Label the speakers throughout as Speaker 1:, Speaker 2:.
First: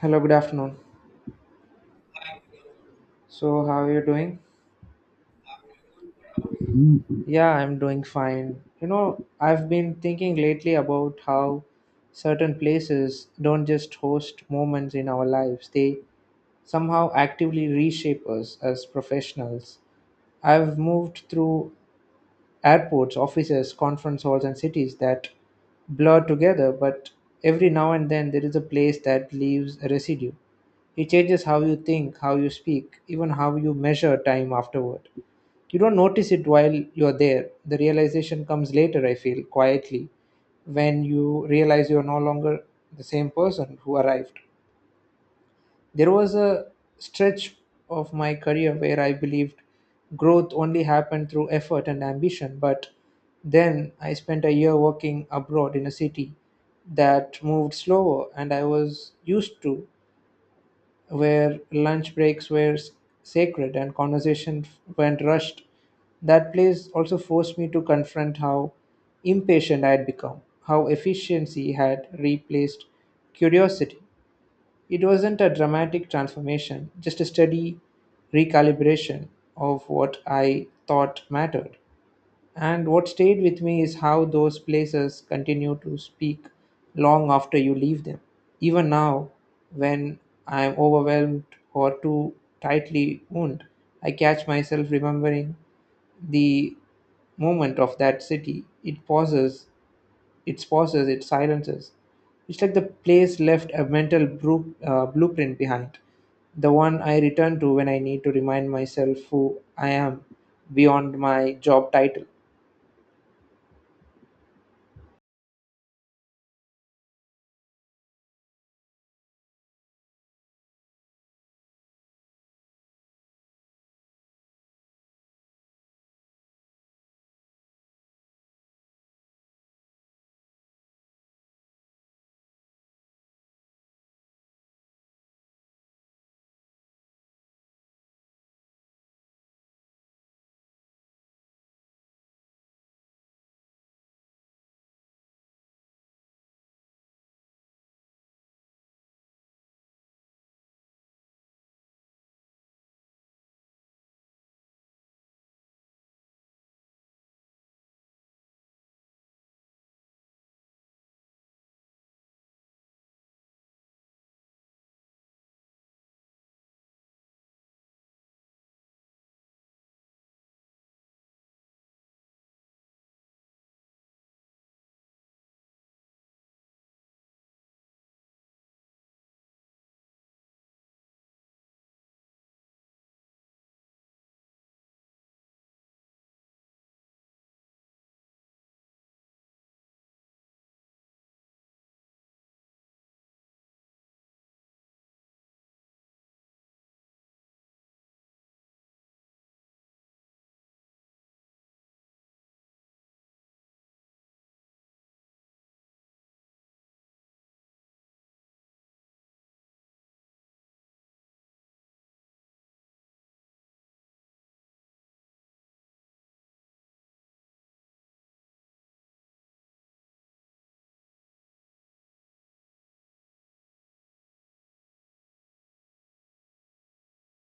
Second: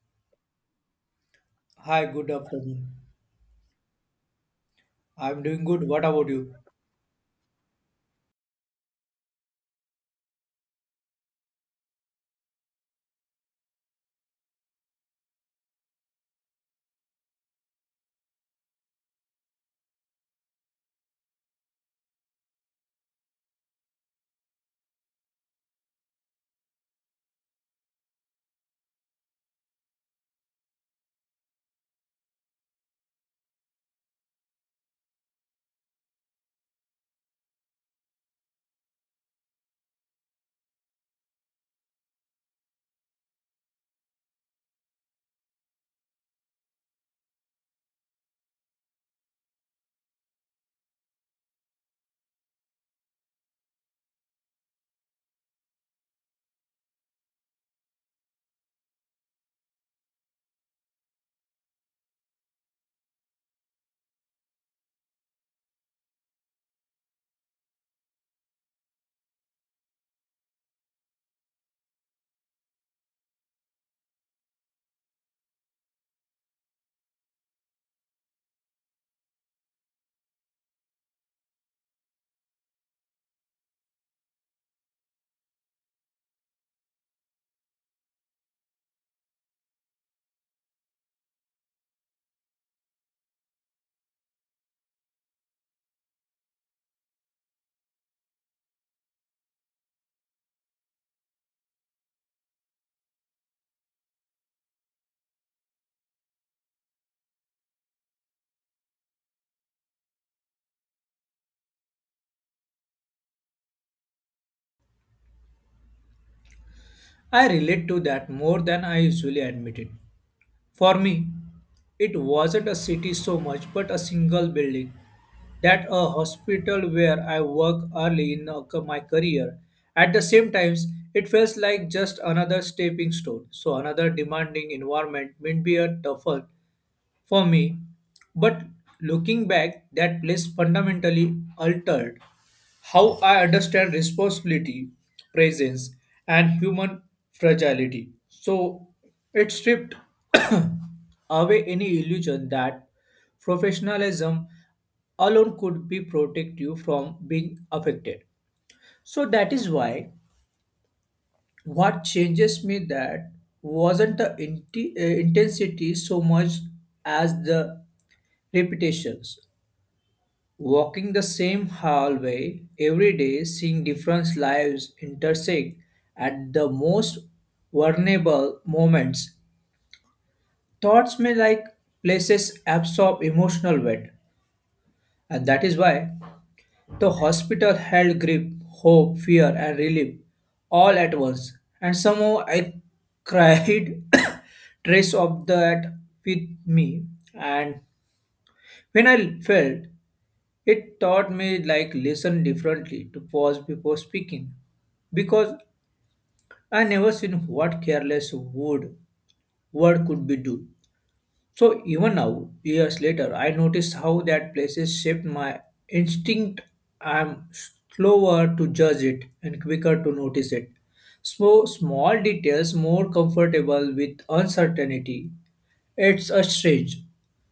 Speaker 1: Hello, good afternoon.
Speaker 2: Hi, good afternoon.
Speaker 1: So, how are you doing?
Speaker 2: I'm doing good. What about you?
Speaker 1: Yeah, I'm doing fine. You know, I've been thinking lately about how certain places don't just host moments in our lives, they somehow actively reshape us as professionals. I've moved through airports, offices, conference halls, and cities that blur together, but every now and then there is a place that leaves a residue. It changes how you think, how you speak, even how you measure time afterward. You don't notice it while you're there. The realization comes later, I feel, quietly, when you realize you're no longer the same person who arrived. There was a stretch of my career where I believed growth only happened through effort and ambition, but then I spent a year working abroad in a city that moved slower and I was used to, where lunch breaks were sacred and conversation went rushed. That place also forced me to confront how impatient I had become, how efficiency had replaced curiosity. It wasn't a dramatic transformation, just a steady recalibration of what I thought mattered. And what stayed with me is how those places continue to speak long after you leave them. Even now, when I am overwhelmed or too tightly wound, I catch myself remembering the moment of that city. It pauses, it silences. It's like the place left a mental blueprint behind, the one I return to when I need to remind myself who I am beyond my job title.
Speaker 2: I relate to that more than I usually admit it. For me, it wasn't a city so much, but a single building. That a hospital where I work early in my career. At the same times, it feels like just another stepping stone. So another demanding environment may be a tougher for me. But looking back, that place fundamentally altered how I understand responsibility, presence, and human fragility. So it stripped away any illusion that professionalism alone could be protect you from being affected. So that is why what changes me that wasn't the intensity so much as the repetitions. Walking the same hallway every day, seeing different lives intersect at the most vulnerable moments. Thoughts may like places absorb emotional weight, and that is why the hospital held grip, hope, fear, and relief all at once. And somehow I cried trace of that with me. And when I felt it taught me like listen differently to pause before speaking because I never seen what careless word could be do. So even now, years later, I notice how that places shaped my instinct. I'm slower to judge it and quicker to notice it. So small details more comfortable with uncertainty it's a strange.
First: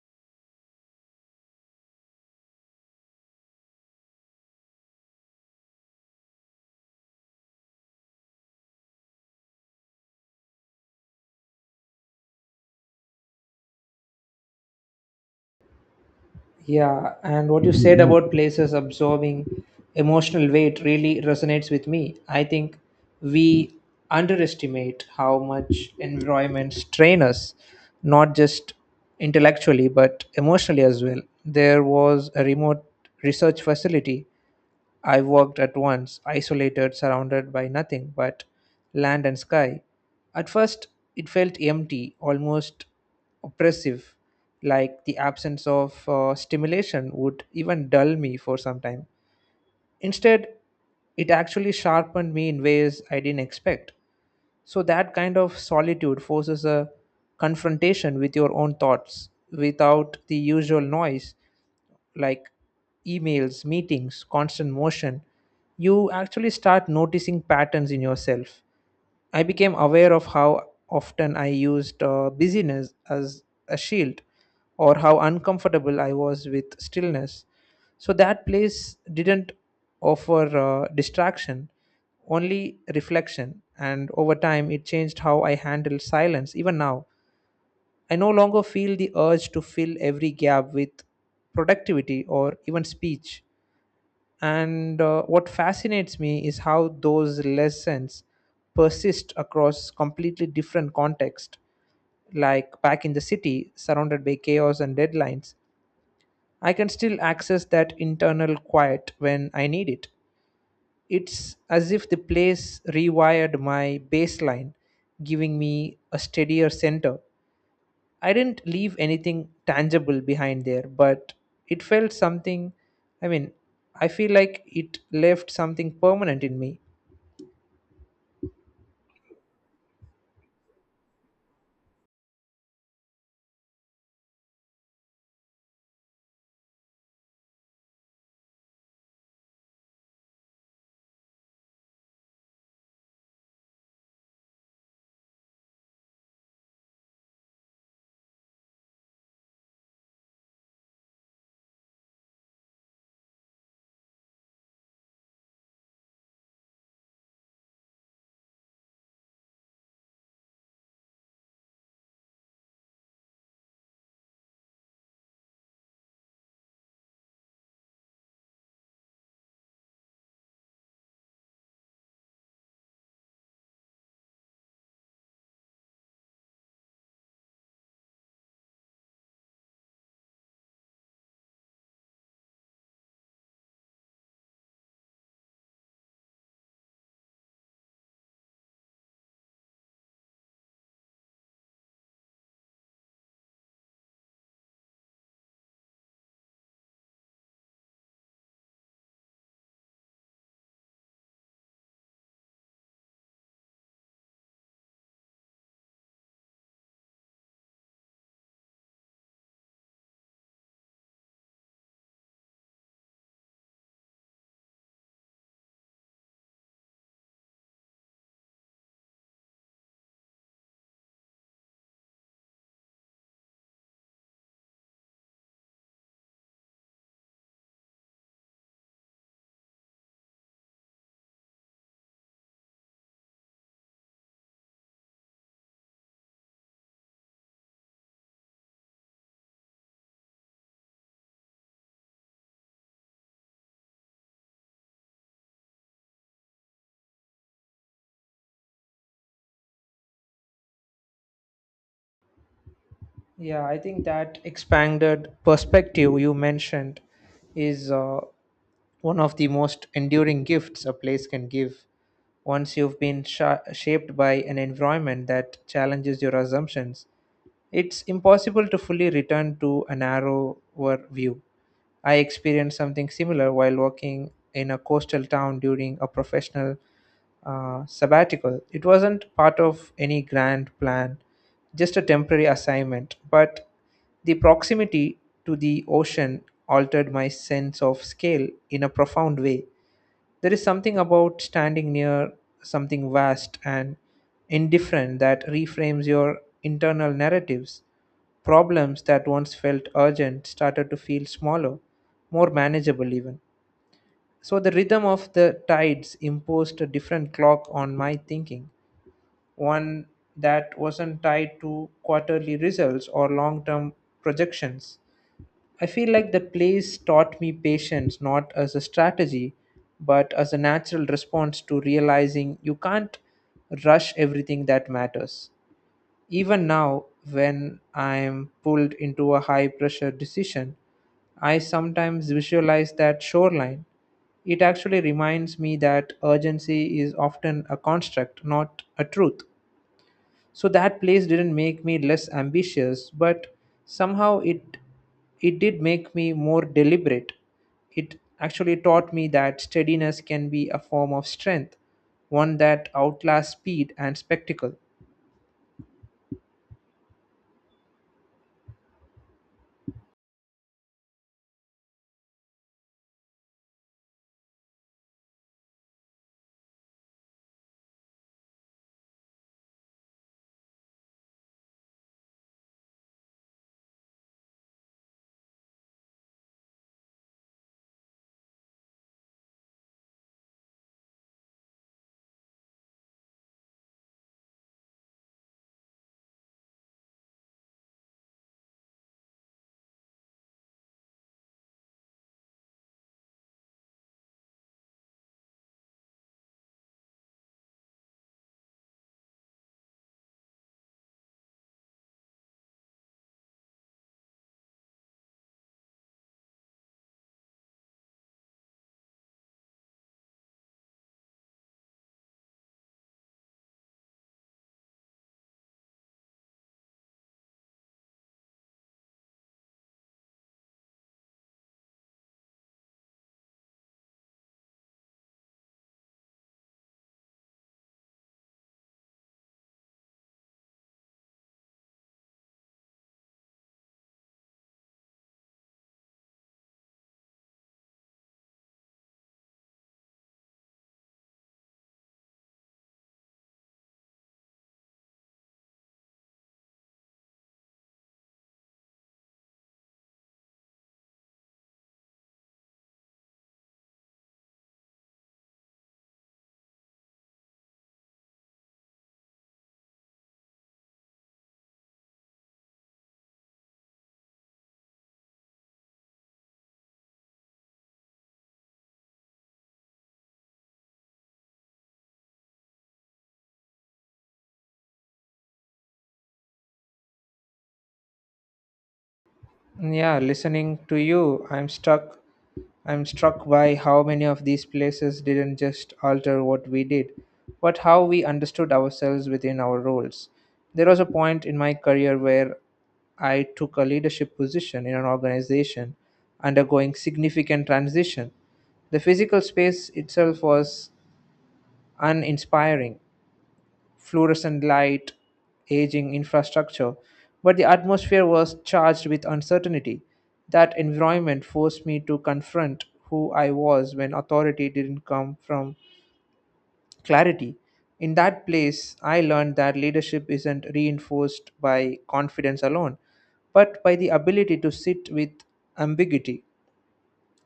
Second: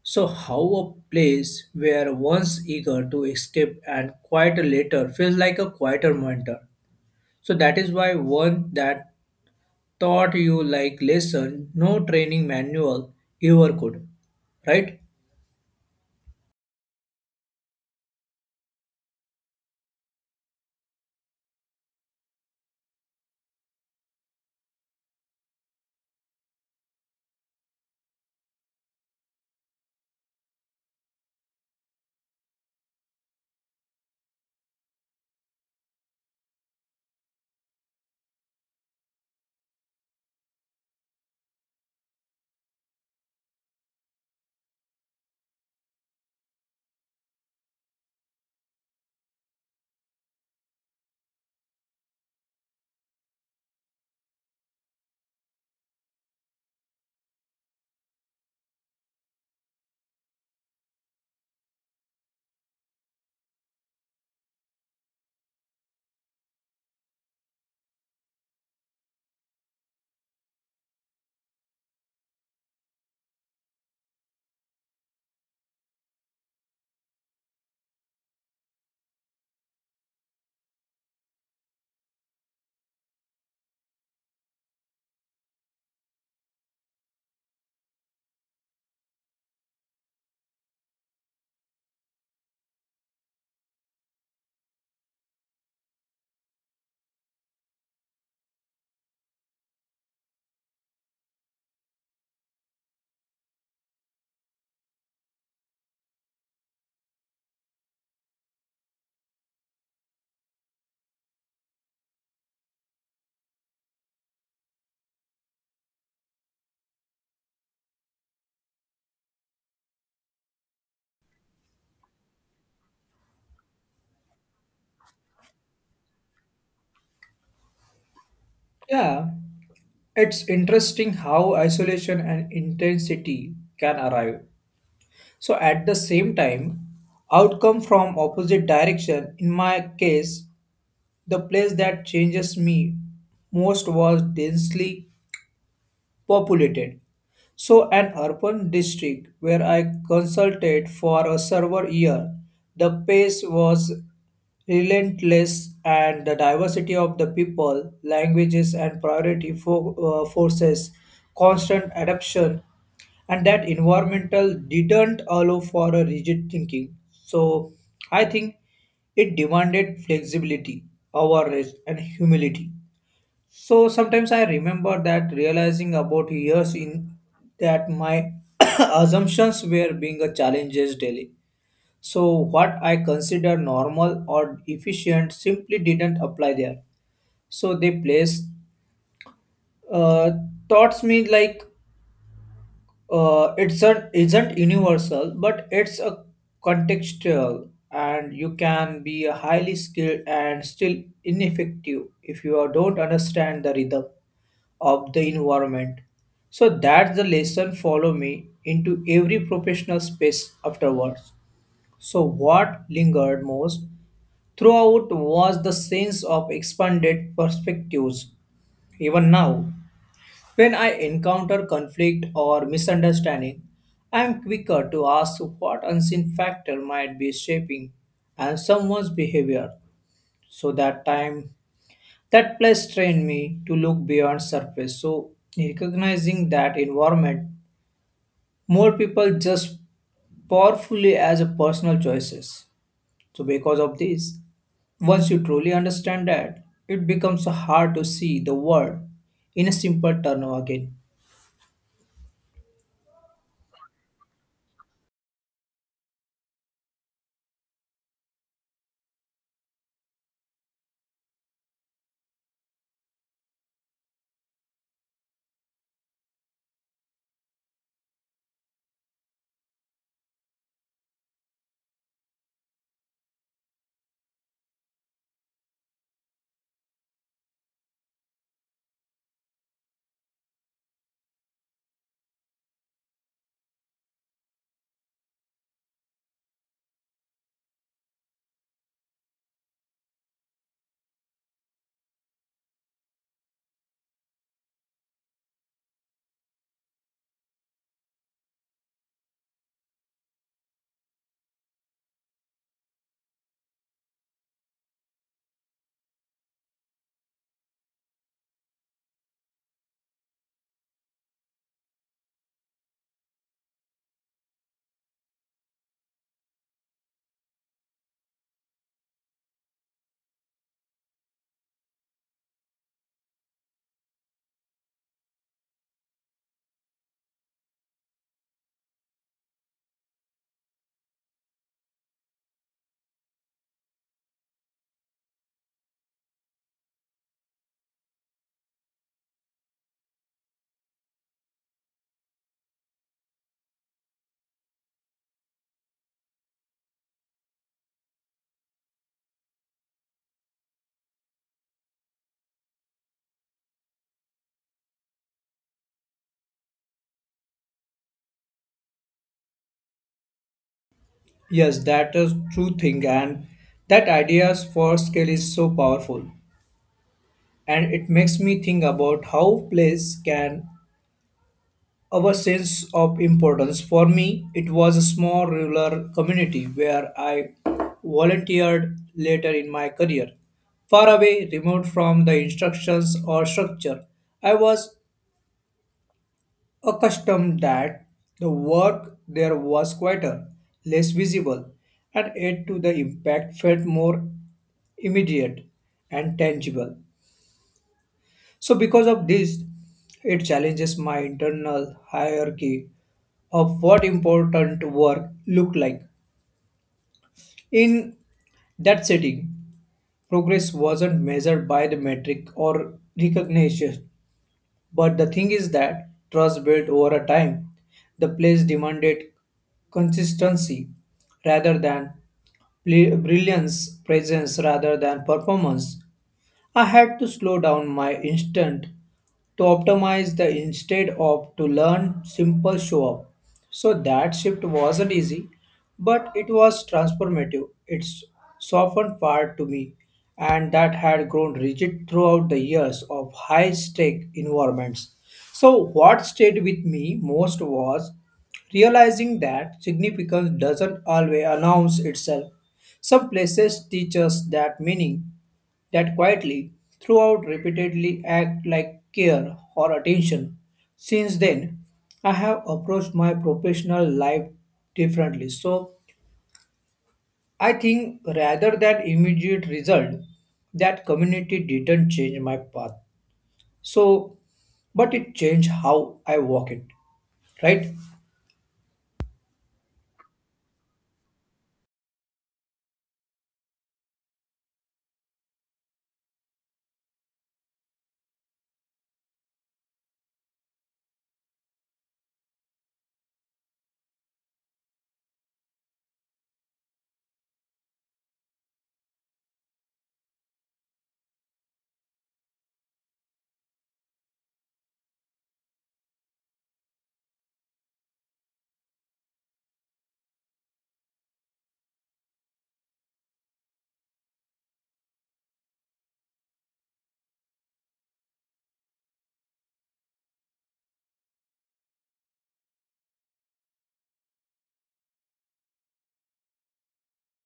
Speaker 2: So, how a place where one's eager to escape and quieter later feels like a quieter mentor. So, that is why one that taught you like lesson, no training manual ever could, right?
Speaker 1: Yeah, and what you said about places absorbing emotional weight really resonates with me. I think we underestimate how much environments strain us, not just intellectually, but emotionally as well. There was a remote research facility I walked at once, isolated, surrounded by nothing but land and sky. At first, it felt empty, almost oppressive, like the absence of stimulation would even dull me for some time. Instead, it actually sharpened me in ways I didn't expect. So, that kind of solitude forces a confrontation with your own thoughts without the usual noise, like emails, meetings, constant motion. You actually start noticing patterns in yourself. I became aware of how often I used busyness as a shield, or how uncomfortable I was with stillness. So that place didn't offer distraction, only reflection. And over time, it changed how I handle silence, even now. I no longer feel the urge to fill every gap with productivity or even speech. And what fascinates me is how those lessons persist across completely different contexts. Like back in the city, surrounded by chaos and deadlines, I can still access that internal quiet when I need it. It's as if the place rewired my baseline, giving me a steadier center. I didn't leave anything tangible behind there, but it felt something. I mean, I feel like it left something permanent in me.
Speaker 2: Yeah. It's interesting how isolation and intensity can arrive. So, at the same time, outcome from opposite direction in my case, the place that changes me most was densely populated. So an urban district where I consulted for a server year, the pace was relentless and the diversity of the people, languages and forces constant adaptation and that environmental didn't allow for a rigid thinking. So I think it demanded flexibility, awareness and humility. So sometimes I remember that realizing about years in that my assumptions were being a challenges daily. So what I consider normal or efficient simply didn't apply there. So they place uh, thoughts me like it's an isn't universal but it's a contextual, and you can be a highly skilled and still ineffective if don't understand the rhythm of the environment. So that's the lesson follow me into every professional space afterwards. So what lingered most throughout was the sense of expanded perspectives. Even now, when I encounter conflict or misunderstanding, I am quicker to ask what unseen factor might be shaping and someone's behavior. So that time, that place trained me to look beyond surface. So recognizing that environment, more people just powerfully as a personal choices. So because of this, once you truly understand that, it becomes hard to see the world in a simple turn again.
Speaker 1: Yeah, I think that expanded perspective you mentioned is one of the most enduring gifts a place can give. Once you've been shaped by an environment that challenges your assumptions, it's impossible to fully return to a narrower view. I experienced something similar while working in a coastal town during a professional sabbatical. It wasn't part of any grand plan, just a temporary assignment, but the proximity to the ocean altered my sense of scale in a profound way. There is something about standing near something vast and indifferent that reframes your internal narratives. Problems that once felt urgent started to feel smaller, more manageable, even. So, the rhythm of the tides imposed a different clock on my thinking, one that wasn't tied to quarterly results or long term projections. I feel like that place taught me patience not as a strategy, but as a natural response to realizing you can't rush everything that matters. Even now, when I'm pulled into a high pressure decision, I sometimes visualize that shoreline. It actually reminds me that urgency is often a construct, not a truth. So that place didn't make me less ambitious, but somehow it did make me more deliberate. It actually taught me that steadiness can be a form of strength, one that outlasts speed and spectacle.
Speaker 2: Yes, that is true thing, and that ideas for scale is so powerful, and it makes me think about how place can our sense of importance. For me, it was a small rural community where I volunteered later in my career, far away, remote from the instructions or structure. I was accustomed that the work there was quieter, less visible, and yet to the impact felt more immediate and tangible. So, because of this, it challenges my internal hierarchy of what important work looked like. In that setting, progress wasn't measured by the metric or recognition, but the thing is that trust built over a time. The place demanded consistency rather than brilliance, presence rather than performance. I had to slow down my instant to optimize the instead of to learn simple show up. So that shift wasn't easy, but it was transformative. It softened part to me and that had grown rigid throughout the years of high stake environments. So what stayed with me most was realizing that significance doesn't always announce itself. Some places teach us that meaning that quietly throughout repeatedly act like care or attention. Since then, I have approached my professional life differently. So I think rather than immediate result, that community didn't change my path. So, but it changed how I walk it, right?
Speaker 1: Yeah, listening to you, I'm struck by how many of these places didn't just alter what we did, but how we understood ourselves within our roles. There was a point in my career where I took a leadership position in an organization undergoing significant transition. The physical space itself was uninspiring, fluorescent light, aging infrastructure, but the atmosphere was charged with uncertainty. That environment forced me to confront who I was when authority didn't come from clarity. In that place, I learned that leadership isn't reinforced by confidence alone, but by the ability to sit with ambiguity.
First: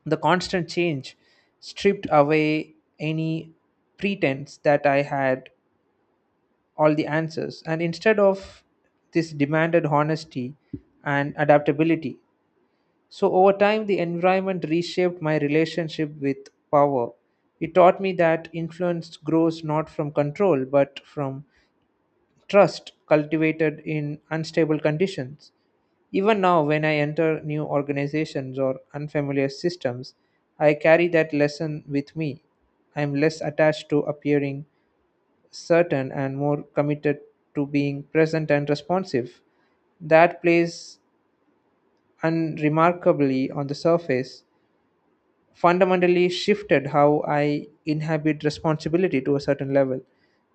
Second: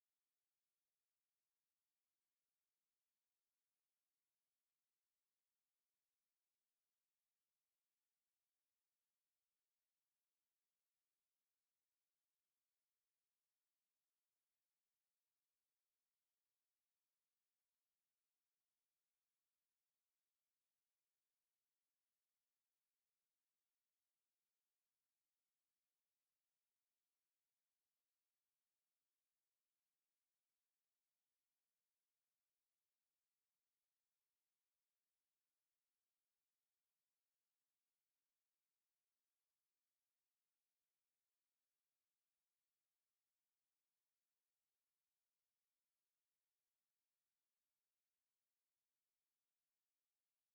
Speaker 1: The constant change stripped away any pretense that I had all the answers, and instead of this demanded honesty and adaptability. So over time the environment reshaped my relationship with power. It taught me that influence grows not from control but from trust cultivated in unstable conditions. Even now, when I enter new organizations or unfamiliar systems, I carry that lesson with me. I am less attached to appearing certain and more committed to being present and responsive. That place, unremarkably on the surface, fundamentally shifted how I inhabit responsibility to a certain level.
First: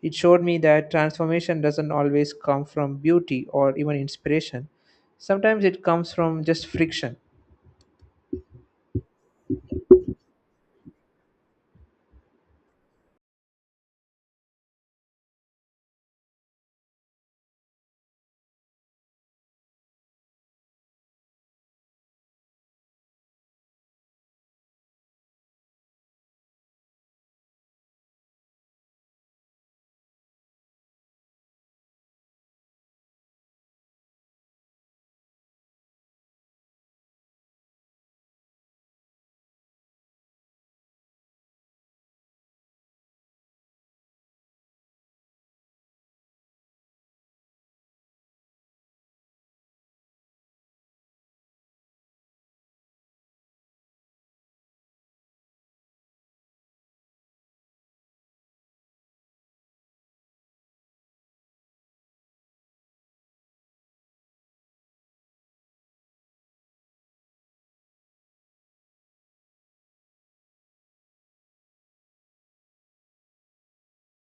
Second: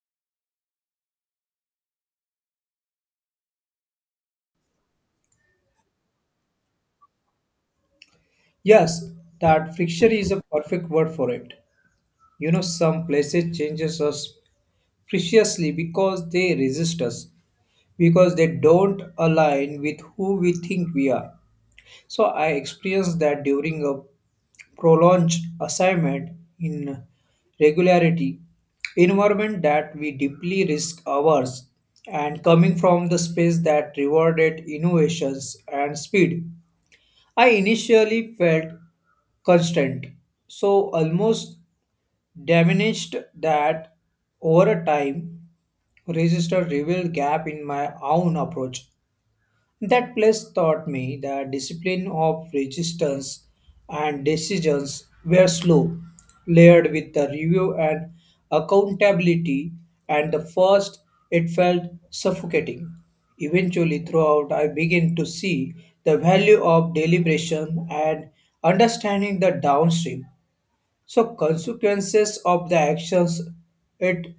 Speaker 1: It showed me that transformation doesn't always come from beauty or even inspiration. Sometimes it comes from just friction.
Speaker 2: Yes, that friction is a perfect word for it. You know, some places changes us preciously because they resist us, because they don't align with who we think we are. So I experienced that during a prolonged assignment in regularity environment that we deeply risk averse, and coming from the space that rewarded innovations and speed, I initially felt constant, so almost diminished that over a time register revealed gap in my own approach. That place taught me the discipline of resistance, and decisions were slow, layered with the review and accountability, and the first it felt suffocating. Eventually, throughout, I began to see the value of deliberation and understanding the downstream. So consequences of the actions, it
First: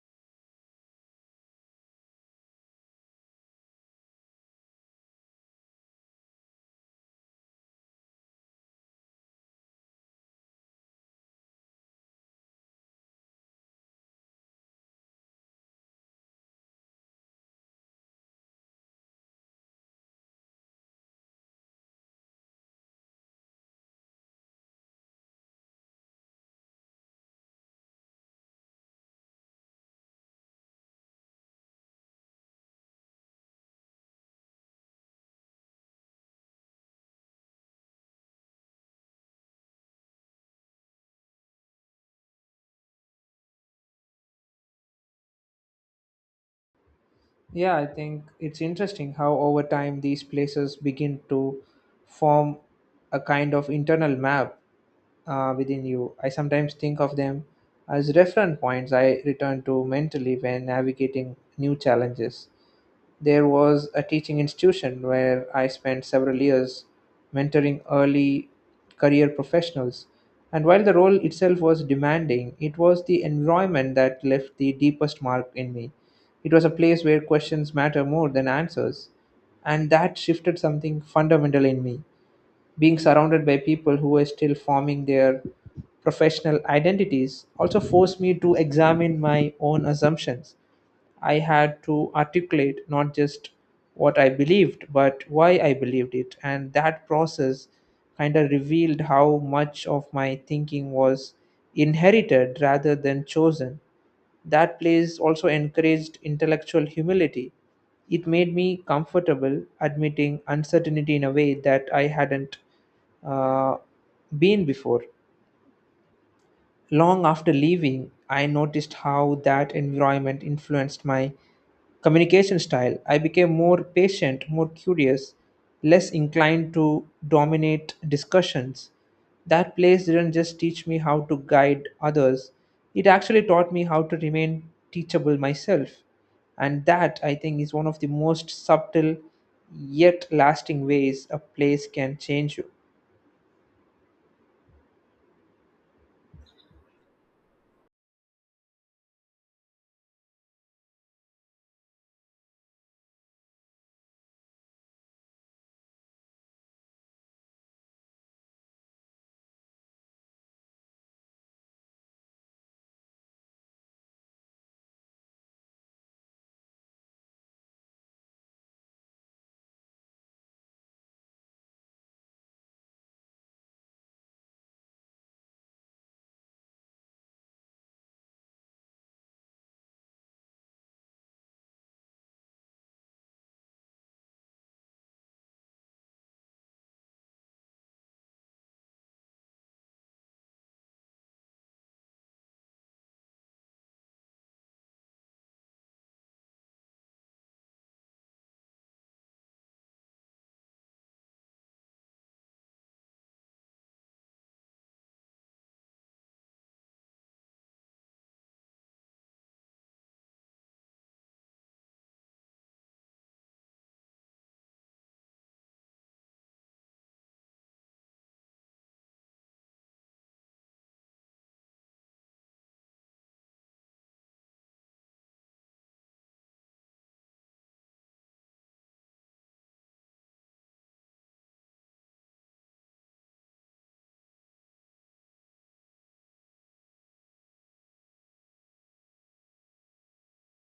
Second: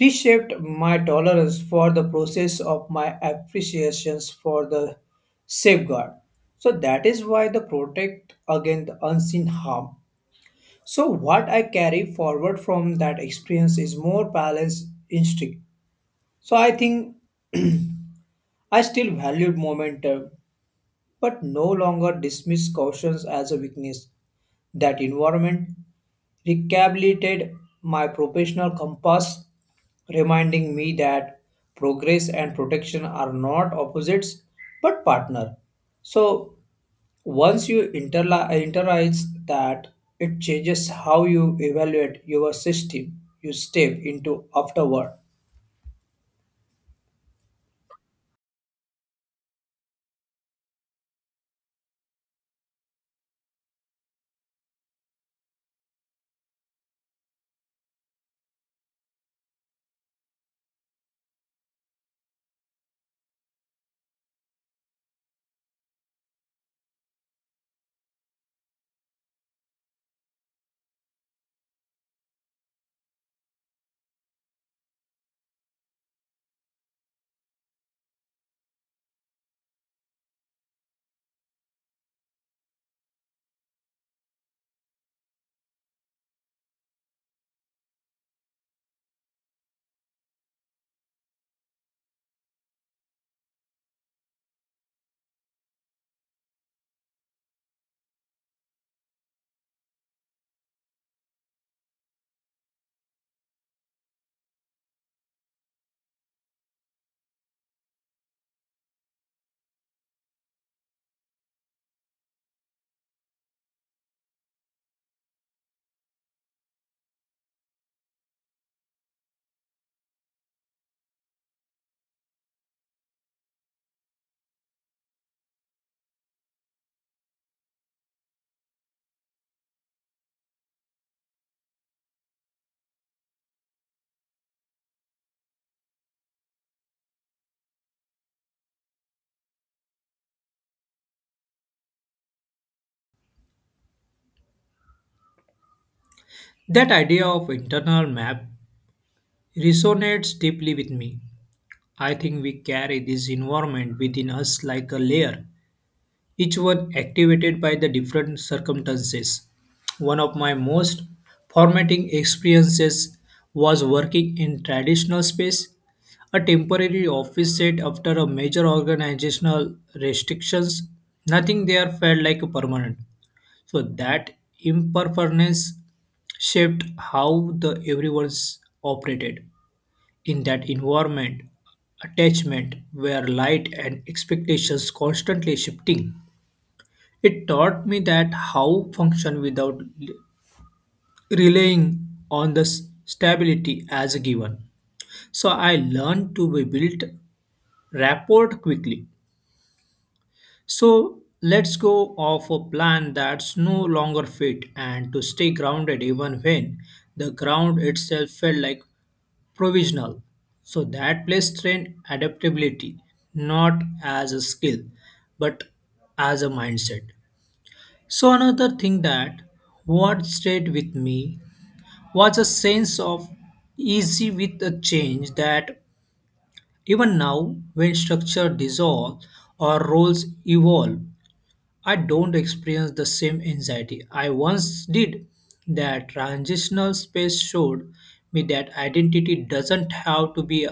Speaker 2: reshaped my tolerance for the process of my appreciations for the safeguard. So that is why the protect against the unseen harm. So what I carry forward from that experience is more balanced instinct. So I think I still valued momentum, but no longer dismiss cautions as a weakness. That environment recalibrated my professional compass, reminding me that progress and protection are not opposites but partner. So once you internalize that, it changes how you evaluate your system you step into afterward.
Speaker 1: Yeah, I think it's interesting how over time these places begin to form a kind of internal map, within you. I sometimes think of them as reference points I return to mentally when navigating new challenges. There was a teaching institution where I spent several years mentoring early career professionals. And while the role itself was demanding, it was the environment that left the deepest mark in me. It was a place where questions matter more than answers, and that shifted something fundamental in me. Being surrounded by people who were still forming their professional identities also forced me to examine my own assumptions. I had to articulate not just what I believed, but why I believed it. And that process kind of revealed how much of my thinking was inherited rather than chosen. That place also encouraged intellectual humility. It made me comfortable admitting uncertainty in a way that I hadn't uh, been before. Long after leaving, I noticed how that environment influenced my communication style. I became more patient, more curious, less inclined to dominate discussions. That place didn't just teach me how to guide others, it actually taught me how to remain teachable myself. And that, I think, is one of the most subtle yet lasting ways a place can change you.
Speaker 2: That idea of internal map resonates deeply with me. I think we carry this environment within us like a layer, each one activated by the different circumstances. One of my most formative experiences was working in traditional space, a temporary office set after a major organizational restrictions. Nothing there felt like a permanent. So that impermanence shaped how the everyone's operated. In that environment, attachment were light and expectations constantly shifting. It taught me that how function without relying on the stability as a given. So I learned to be built rapport quickly. So let's go off a plan that's no longer fit and to stay grounded even when the ground itself felt like provisional. So that place trained adaptability not as a skill but as a mindset. So another thing that what stayed with me was a sense of easy with a change that even now when structure dissolve or roles evolve, I don't experience the same anxiety I once did. That transitional space showed me that identity doesn't have to be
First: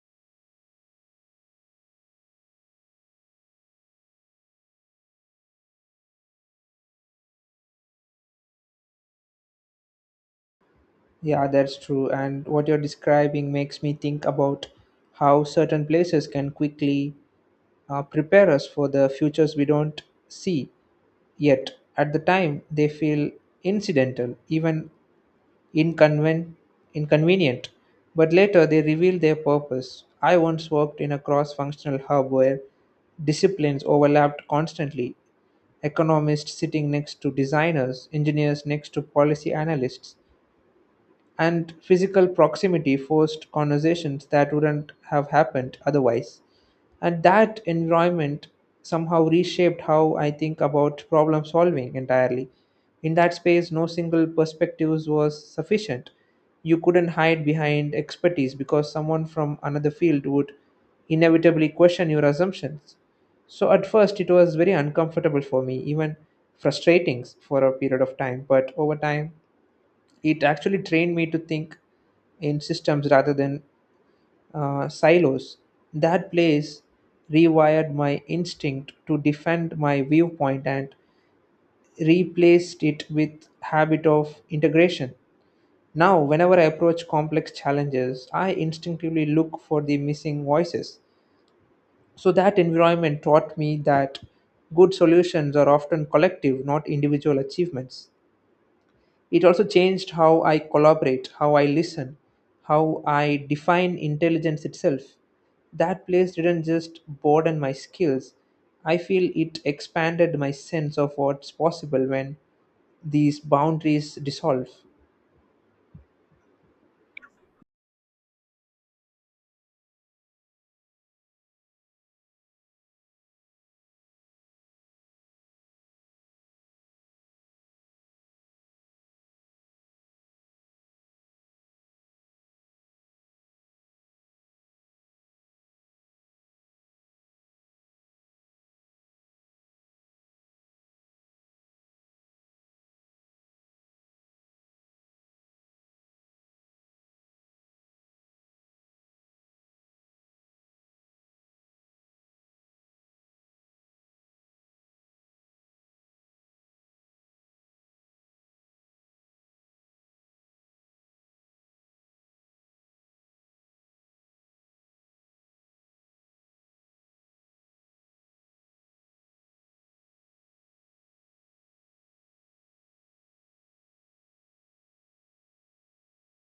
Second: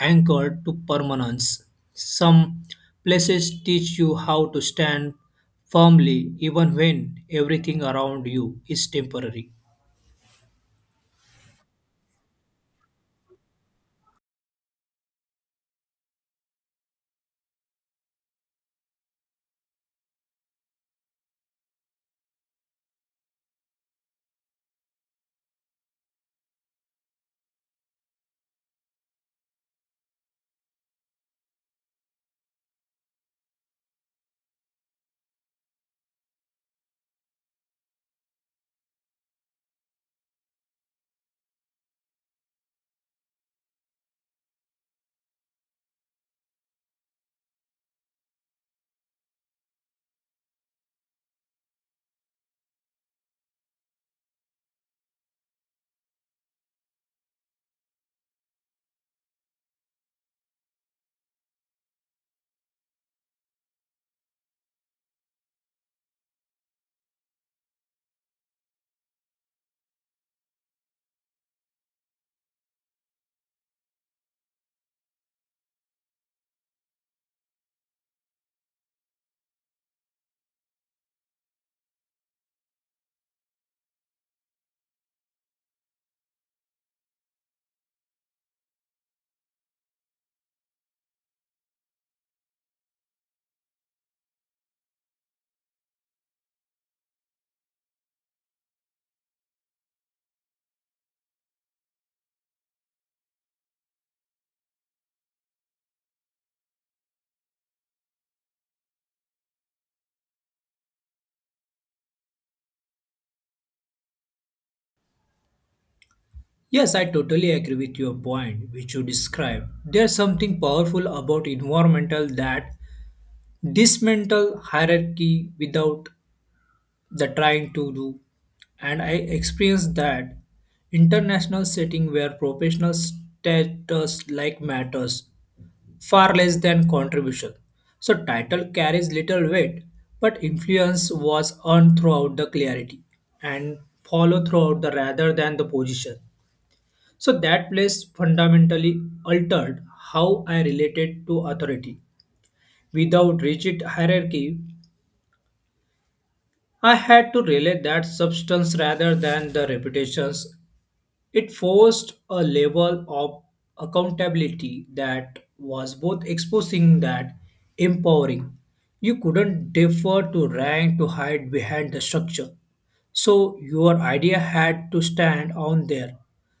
Speaker 2: anchored to permanence. Some places teach you how to stand firmly even when everything around you is temporary.
Speaker 1: Yeah, that's true. And what you're describing makes me think about how certain places can quickly prepare us for the futures we don't see yet. At the time, they feel incidental, even inconven- inconvenient, but later they reveal their purpose. I once worked in a cross functional hub where disciplines overlapped constantly, economists sitting next to designers, engineers next to policy analysts, and physical proximity forced conversations that wouldn't have happened otherwise. And that environment somehow reshaped how I think about problem solving entirely. In that space, no single perspectives was sufficient. You couldn't hide behind expertise because someone from another field would inevitably question your assumptions. So at first, it was very uncomfortable for me, even frustrating for a period of time. But over time, it actually trained me to think in systems rather than silos. That place rewired my instinct to defend my viewpoint and replaced it with habit of integration. Now, whenever I approach complex challenges, I instinctively look for the missing voices. So that environment taught me that good solutions are often collective, not individual achievements. It also changed how I collaborate, how I listen, how I define intelligence itself. That place didn't just broaden my skills, I feel it expanded my sense of what's possible when these boundaries dissolve.
Speaker 2: Yes, I totally agree with your point, which you describe. There's something powerful about environmental that dismantle hierarchy without the trying to do, and I experienced that international setting where professional status like matters far less than contribution. So title carries little weight, but influence was earned throughout the clarity and follow throughout the rather than the position. So that place fundamentally altered how I related to authority. Without rigid hierarchy, I had to relate that substance rather than the reputations. It forced a level of accountability that was both exposing that empowering. You couldn't defer to rank to hide behind the structure. So your idea had to stand on there.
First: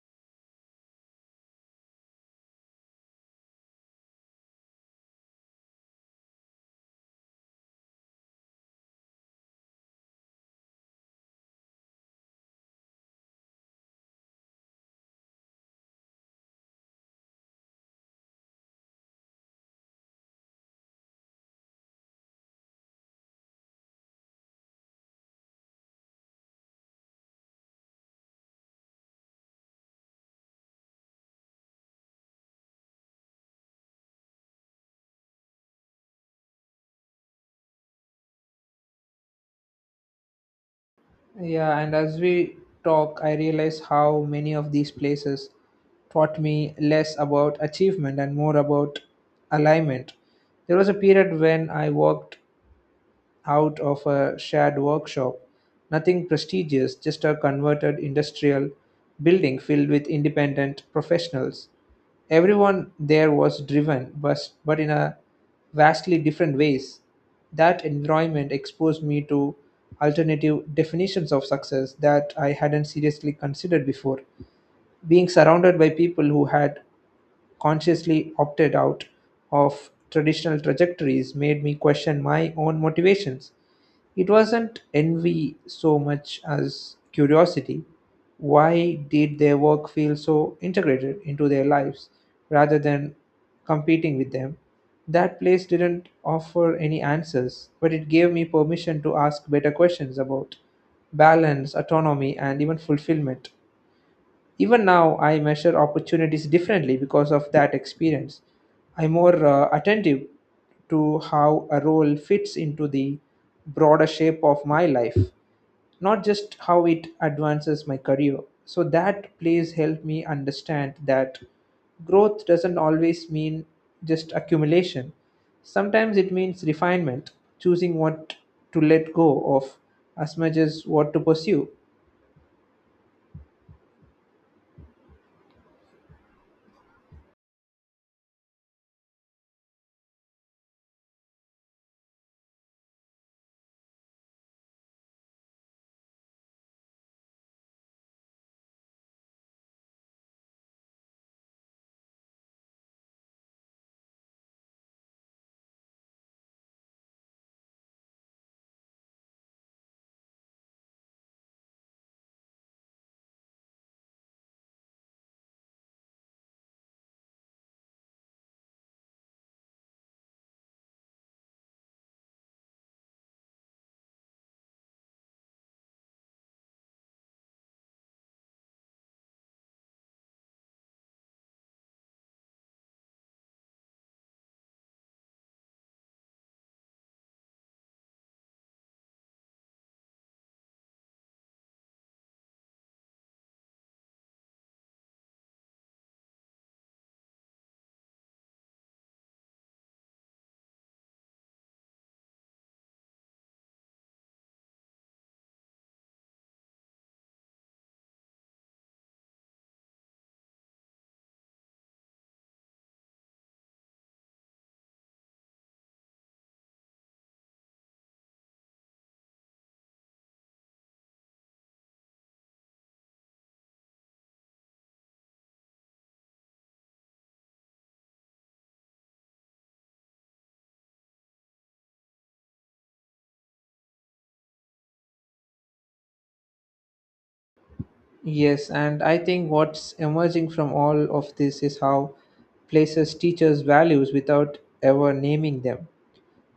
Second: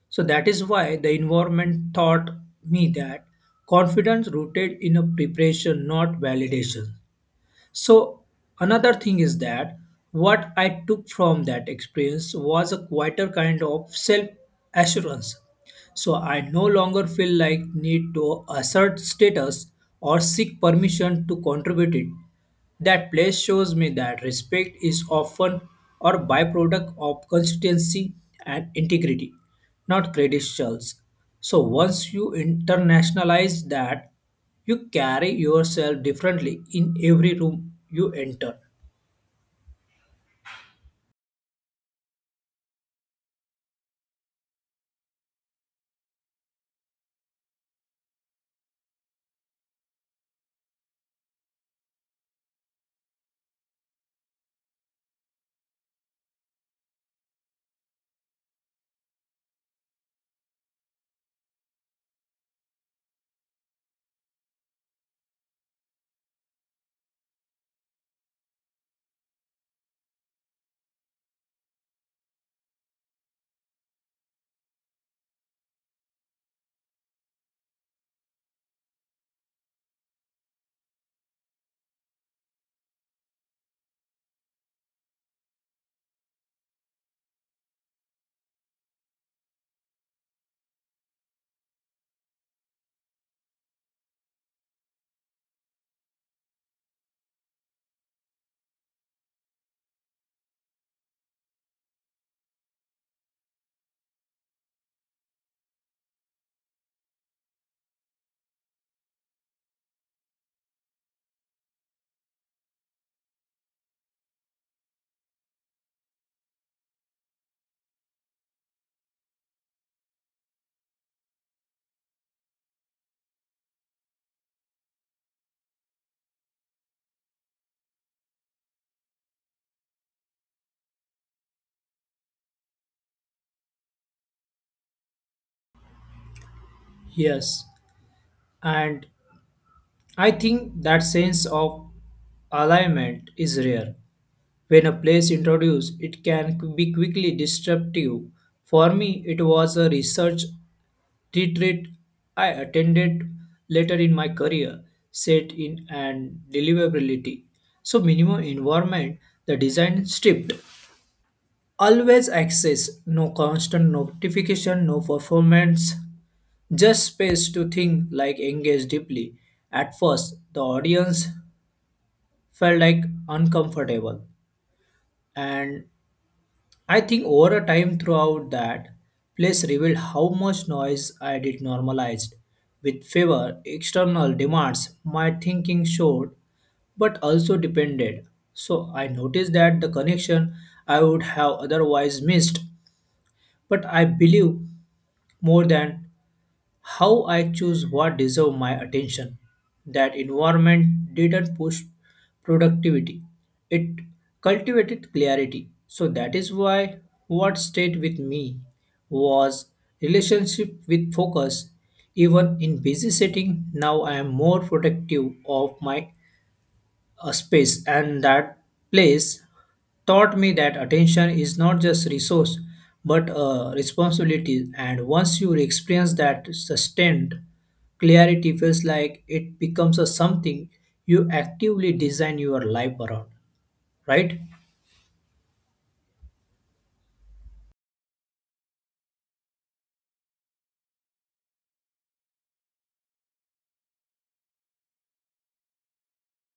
Speaker 2: So that is why the environment taught me that confidence rooted in a preparation, not validation. So, another thing is that what I took from that experience was a quieter kind of self assurance. So I no longer feel like need to assert status or seek permission to contribute it. That place shows me that respect is often a byproduct of consistency and integrity, not credentials. So once you internationalize that, you carry yourself differently in every room you enter.
Speaker 1: Yeah, and as we talk, I realize how many of these places taught me less about achievement and more about alignment. There was a period when I walked out of a shared workshop. Nothing prestigious, just a converted industrial building filled with independent professionals. Everyone there was driven, but, in a vastly different ways. That environment exposed me to alternative definitions of success that I hadn't seriously considered before. Being surrounded by people who had consciously opted out of traditional trajectories made me question my own motivations. It wasn't envy so much as curiosity. Why did their work feel so integrated into their lives rather than competing with them? That place didn't offer any answers, but it gave me permission to ask better questions about balance, autonomy, and even fulfillment. Even now, I measure opportunities differently because of that experience. I'm more attentive to how a role fits into the broader shape of my life, not just how it advances my career. So that plays help me understand that growth doesn't always mean just accumulation. Sometimes it means refinement, choosing what to let go of as much as what to pursue.
Speaker 2: Yes, and I think that sense of alignment is rare. When a place introduced, it can be quickly disruptive. For me, it was a research retreat I attended later in my career, set in and deliverability. So minimum environment, the design stripped. Always access, no constant notification, no performance, just space to think like engage deeply. At first, the audience felt like uncomfortable, and I think over a time throughout that place revealed how much noise I did normalized with favor external demands my thinking showed but also depended. So I noticed that the connection I would have otherwise missed, but I believe more than how I choose what deserve my attention. That environment didn't push productivity. It cultivated clarity. So that is why what stayed with me was relationship with focus. Even in busy setting, now I am more protective of my a space, and that place taught me that attention is not just resource but a responsibility, and once you experience that sustained clarity feels like it becomes a something you actively design your life around, right?
Speaker 1: Yes, and I think what's emerging from all of this is how places teach us values without ever naming them.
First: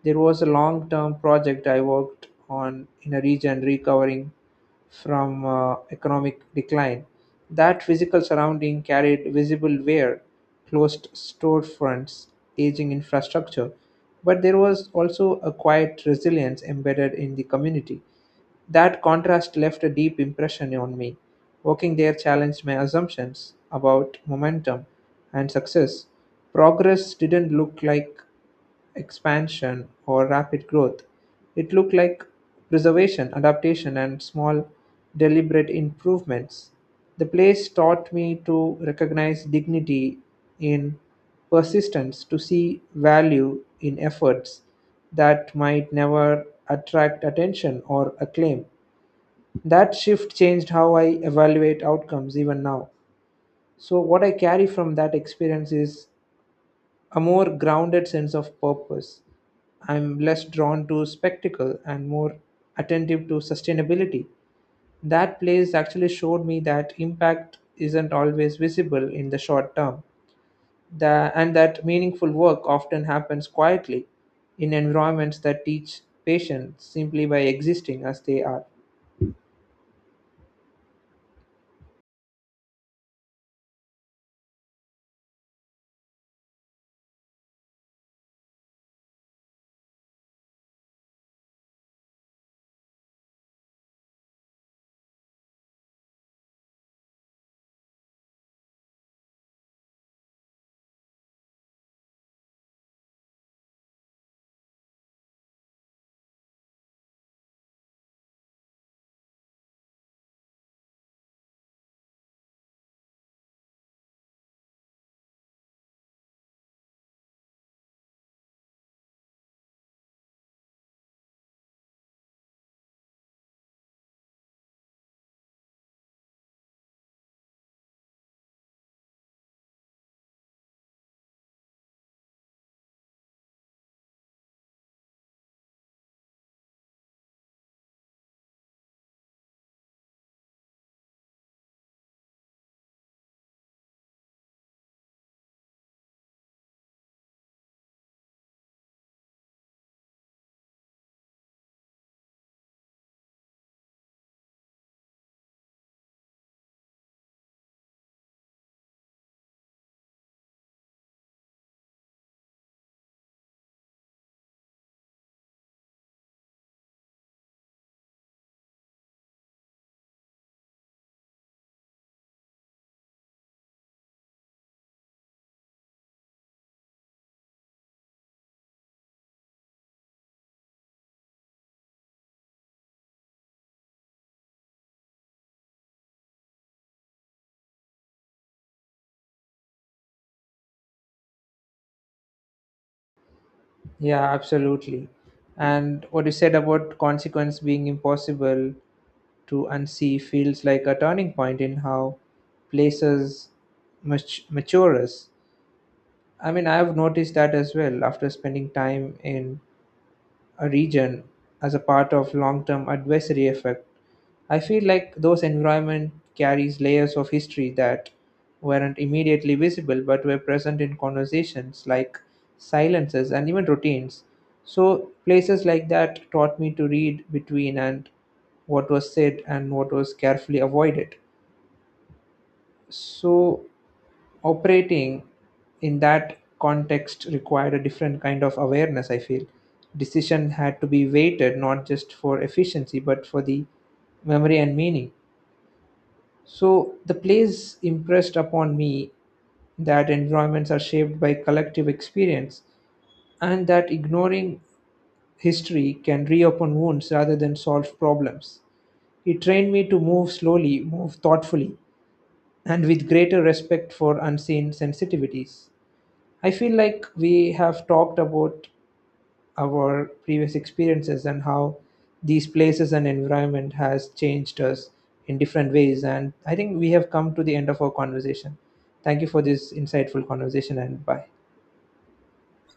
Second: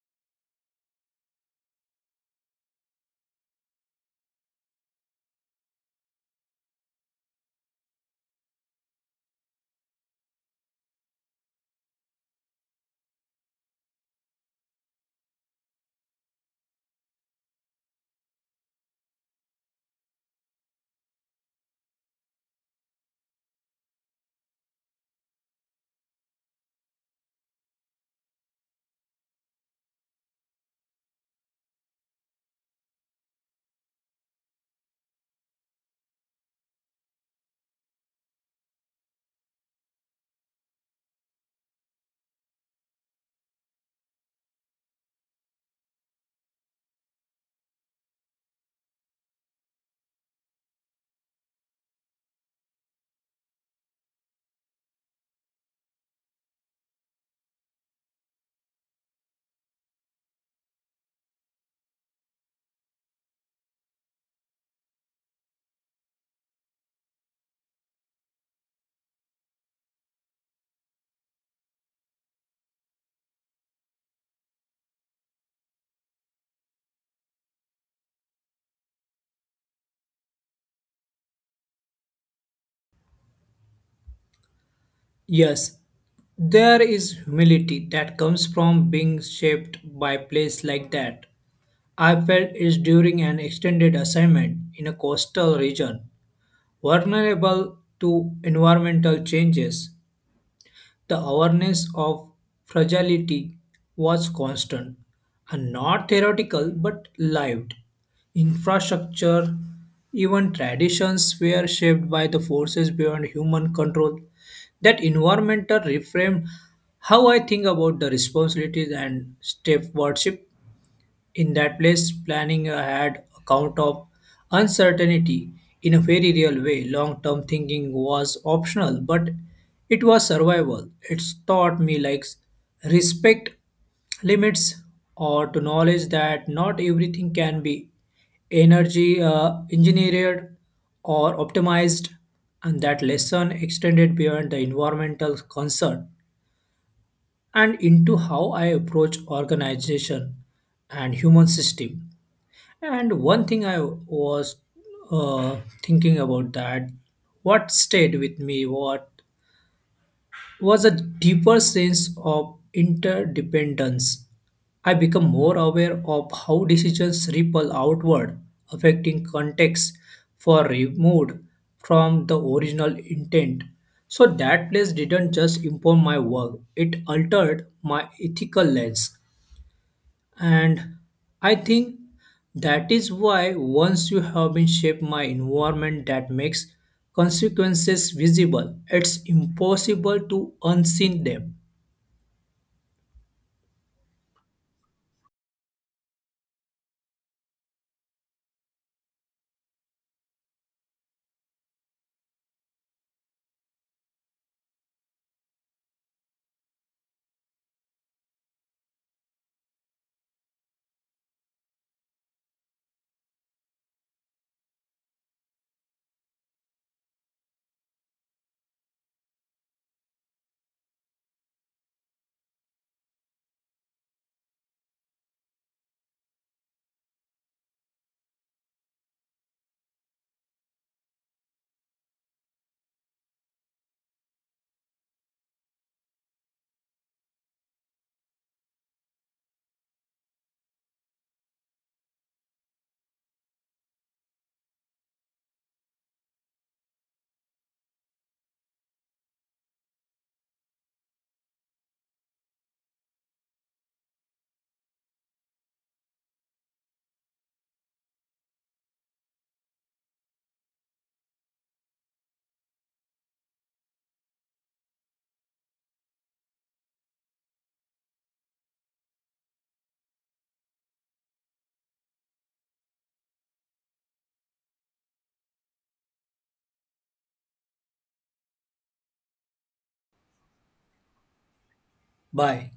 Speaker 1: There was a long-term project I worked on in a region recovering from economic decline. That physical surrounding carried visible wear, closed storefronts, aging infrastructure, but there was also a quiet resilience embedded in the community. That contrast left a deep impression on me. Working there challenged my assumptions about momentum and success. Progress didn't look like expansion or rapid growth. It looked like preservation, adaptation, and small, deliberate improvements. The place taught me to recognize dignity in persistence, to see value in efforts that might never attract attention or acclaim. That shift changed how I evaluate outcomes even now. So, what I carry from that experience is a more grounded sense of purpose. I'm less drawn to spectacle and more attentive to sustainability. That place actually showed me that impact isn't always visible in the short term, that, and that meaningful work often happens quietly in environments that teach patients simply by existing as they are.
Speaker 2: Yes, there is humility that comes from being shaped by place like that. I felt it during an extended assignment in a coastal region vulnerable to environmental changes. The awareness of fragility was constant and not theoretical but lived. Infrastructure, even traditions were shaped by the forces beyond human control. That environmental reframed how I think about the responsibilities and stewardship in that place. Planning had a count of uncertainty in a very real way. Long term thinking was optional, but it was survival. It's taught me like respect limits or to knowledge that not everything can be energy engineered or optimized, and that lesson extended beyond the environmental concern and into how I approach organization and human system. And one thing I was uh, thinking about that, what stayed with me, what was a deeper sense of interdependence. I become more aware of how decisions ripple outward, affecting contexts far removed from the original intent. So that place didn't just inform my work; it altered my ethical lens. And I think that is why once you have been shaped my environment that makes consequences visible, it's impossible to unseen them.
Speaker 1: Yeah, absolutely. And what you said about consequence being impossible to unsee feels like a turning point in how places mature us. I mean, I've noticed that as well after spending time in a region as a part of long-term advisory effect. I feel like those environment carries layers of history that weren't immediately visible but were present in conversations, like silences and even routines. So places like that taught me to read between and what was said and what was carefully avoided. So operating in that context required a different kind of awareness, I feel. Decision had to be weighted not just for efficiency but for the memory and meaning. So the plays impressed upon me that environments are shaped by collective experience, and that ignoring history can reopen wounds rather than solve problems. It trained me to move slowly, move thoughtfully, and with greater respect for unseen sensitivities. I feel like we have talked about our previous experiences and how these places and environment has changed us in different ways. And I think we have come to the end of our conversation. Thank you for this insightful conversation and bye.
Speaker 2: Bye.